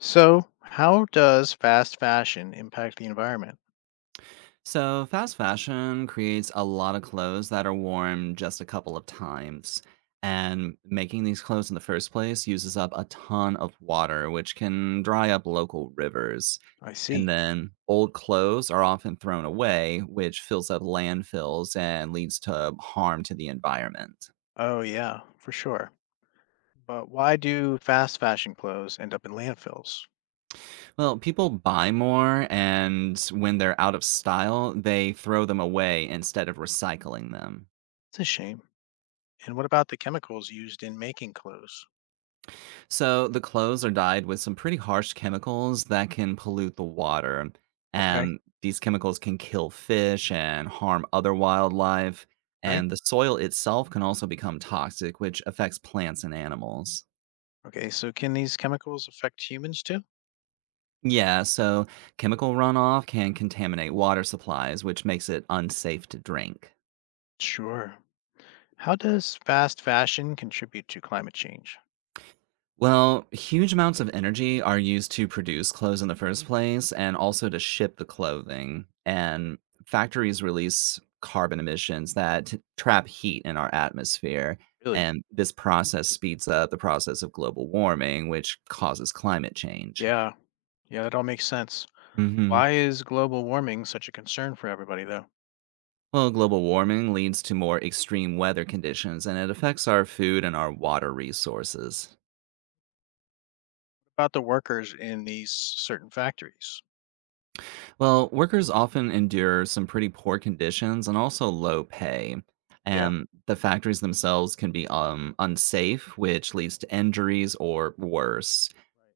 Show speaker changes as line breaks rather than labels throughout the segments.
So, how does fast fashion impact the environment?
So, fast fashion creates a lot of clothes that are worn just a couple of times. And making these clothes in the first place uses up a ton of water, which can dry up local rivers.
I
And
see.
then old clothes are often thrown away, which fills up landfills and leads to harm to the environment.
Oh, yeah, for sure. But why do fast fashion clothes end up in landfills?
Well, people buy more, and when they're out of style, they throw them away instead of recycling them.
It's a shame. And what about the chemicals used in making clothes?
So the clothes are dyed with some pretty harsh chemicals that can pollute the water.
Okay,
And these chemicals can kill fish and harm other wildlife.
right?
And the soil itself can also become toxic, which affects plants and animals.
Okay, so can these chemicals affect humans too?
Yeah, so chemical runoff can contaminate water supplies, which makes it unsafe to drink.
Sure. How does fast fashion contribute to climate change?
Well, huge amounts of energy are used to produce clothes in the first place and also to ship the clothing. And factories release carbon emissions that trap heat in our atmosphere.
Really?
And this process speeds up the process of global warming, which causes climate change.
Yeah, yeah, that all makes sense.
hmm
Why is global warming such a concern for everybody, though?
Well, global warming leads to more extreme weather conditions and it affects our food and our water resources.
About the workers in these certain factories?
Well, workers often endure some pretty poor conditions and also low pay.
Yeah.
And the factories themselves can be unsafe, which leads to injuries or worse.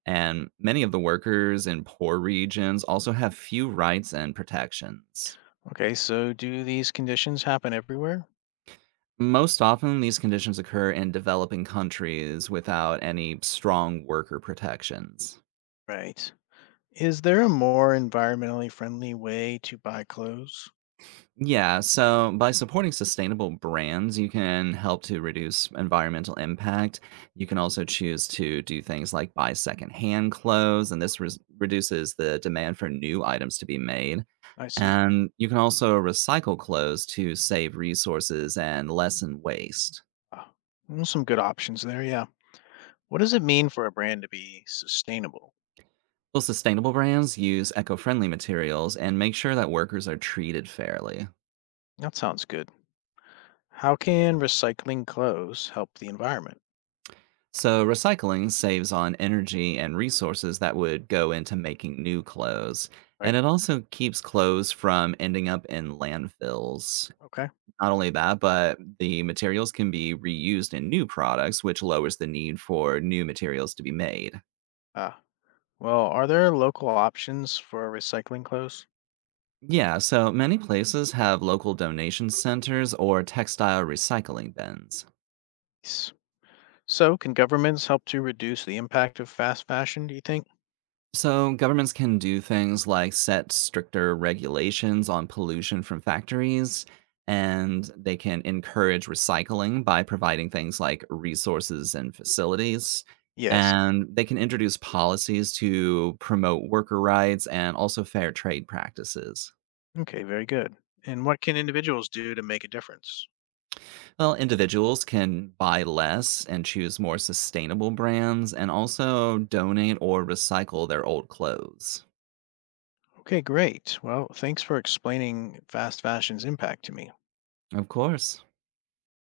And many of the workers in poor regions also have few rights and protections.
Okay, so do these conditions happen everywhere?
Most often, these conditions occur in developing countries without any strong worker protections.
Right. Is there a more environmentally friendly way to buy clothes?
Yeah, so by supporting sustainable brands, you can help to reduce environmental impact. You can also choose to do things like buy secondhand clothes, and this reduces the demand for new items to be made.
I see.
And you can also recycle clothes to save resources and lessen waste.
Ah, mm, some good options there, yeah. What does it mean for a brand to be sustainable?
Well, sustainable brands use eco friendly materials and make sure that workers are treated fairly.
That sounds good. How can recycling clothes help the environment?
So, recycling saves on energy and resources that would go into making new clothes. And
Right.
it also keeps clothes from ending up in landfills.
Okay.
Not only that, but the materials can be reused in new products, which lowers the need for new materials to be made.
Ah, well, are there local options for recycling clothes?
Yeah, so many places have local donation centers or textile recycling bins.
Yes. So, can governments help to reduce the impact of fast fashion, do you think?
So, governments can do things like set stricter regulations on pollution from factories, and they can encourage recycling by providing things like resources and facilities.
Yes.
And they can introduce policies to promote worker rights and also fair trade practices.
Okay, very good. And what can individuals do to make a difference?
Well, individuals can buy less and choose more sustainable brands and also donate or recycle their old clothes.
Okay, great. Well, thanks for explaining fast fashion's impact to me.
Of course.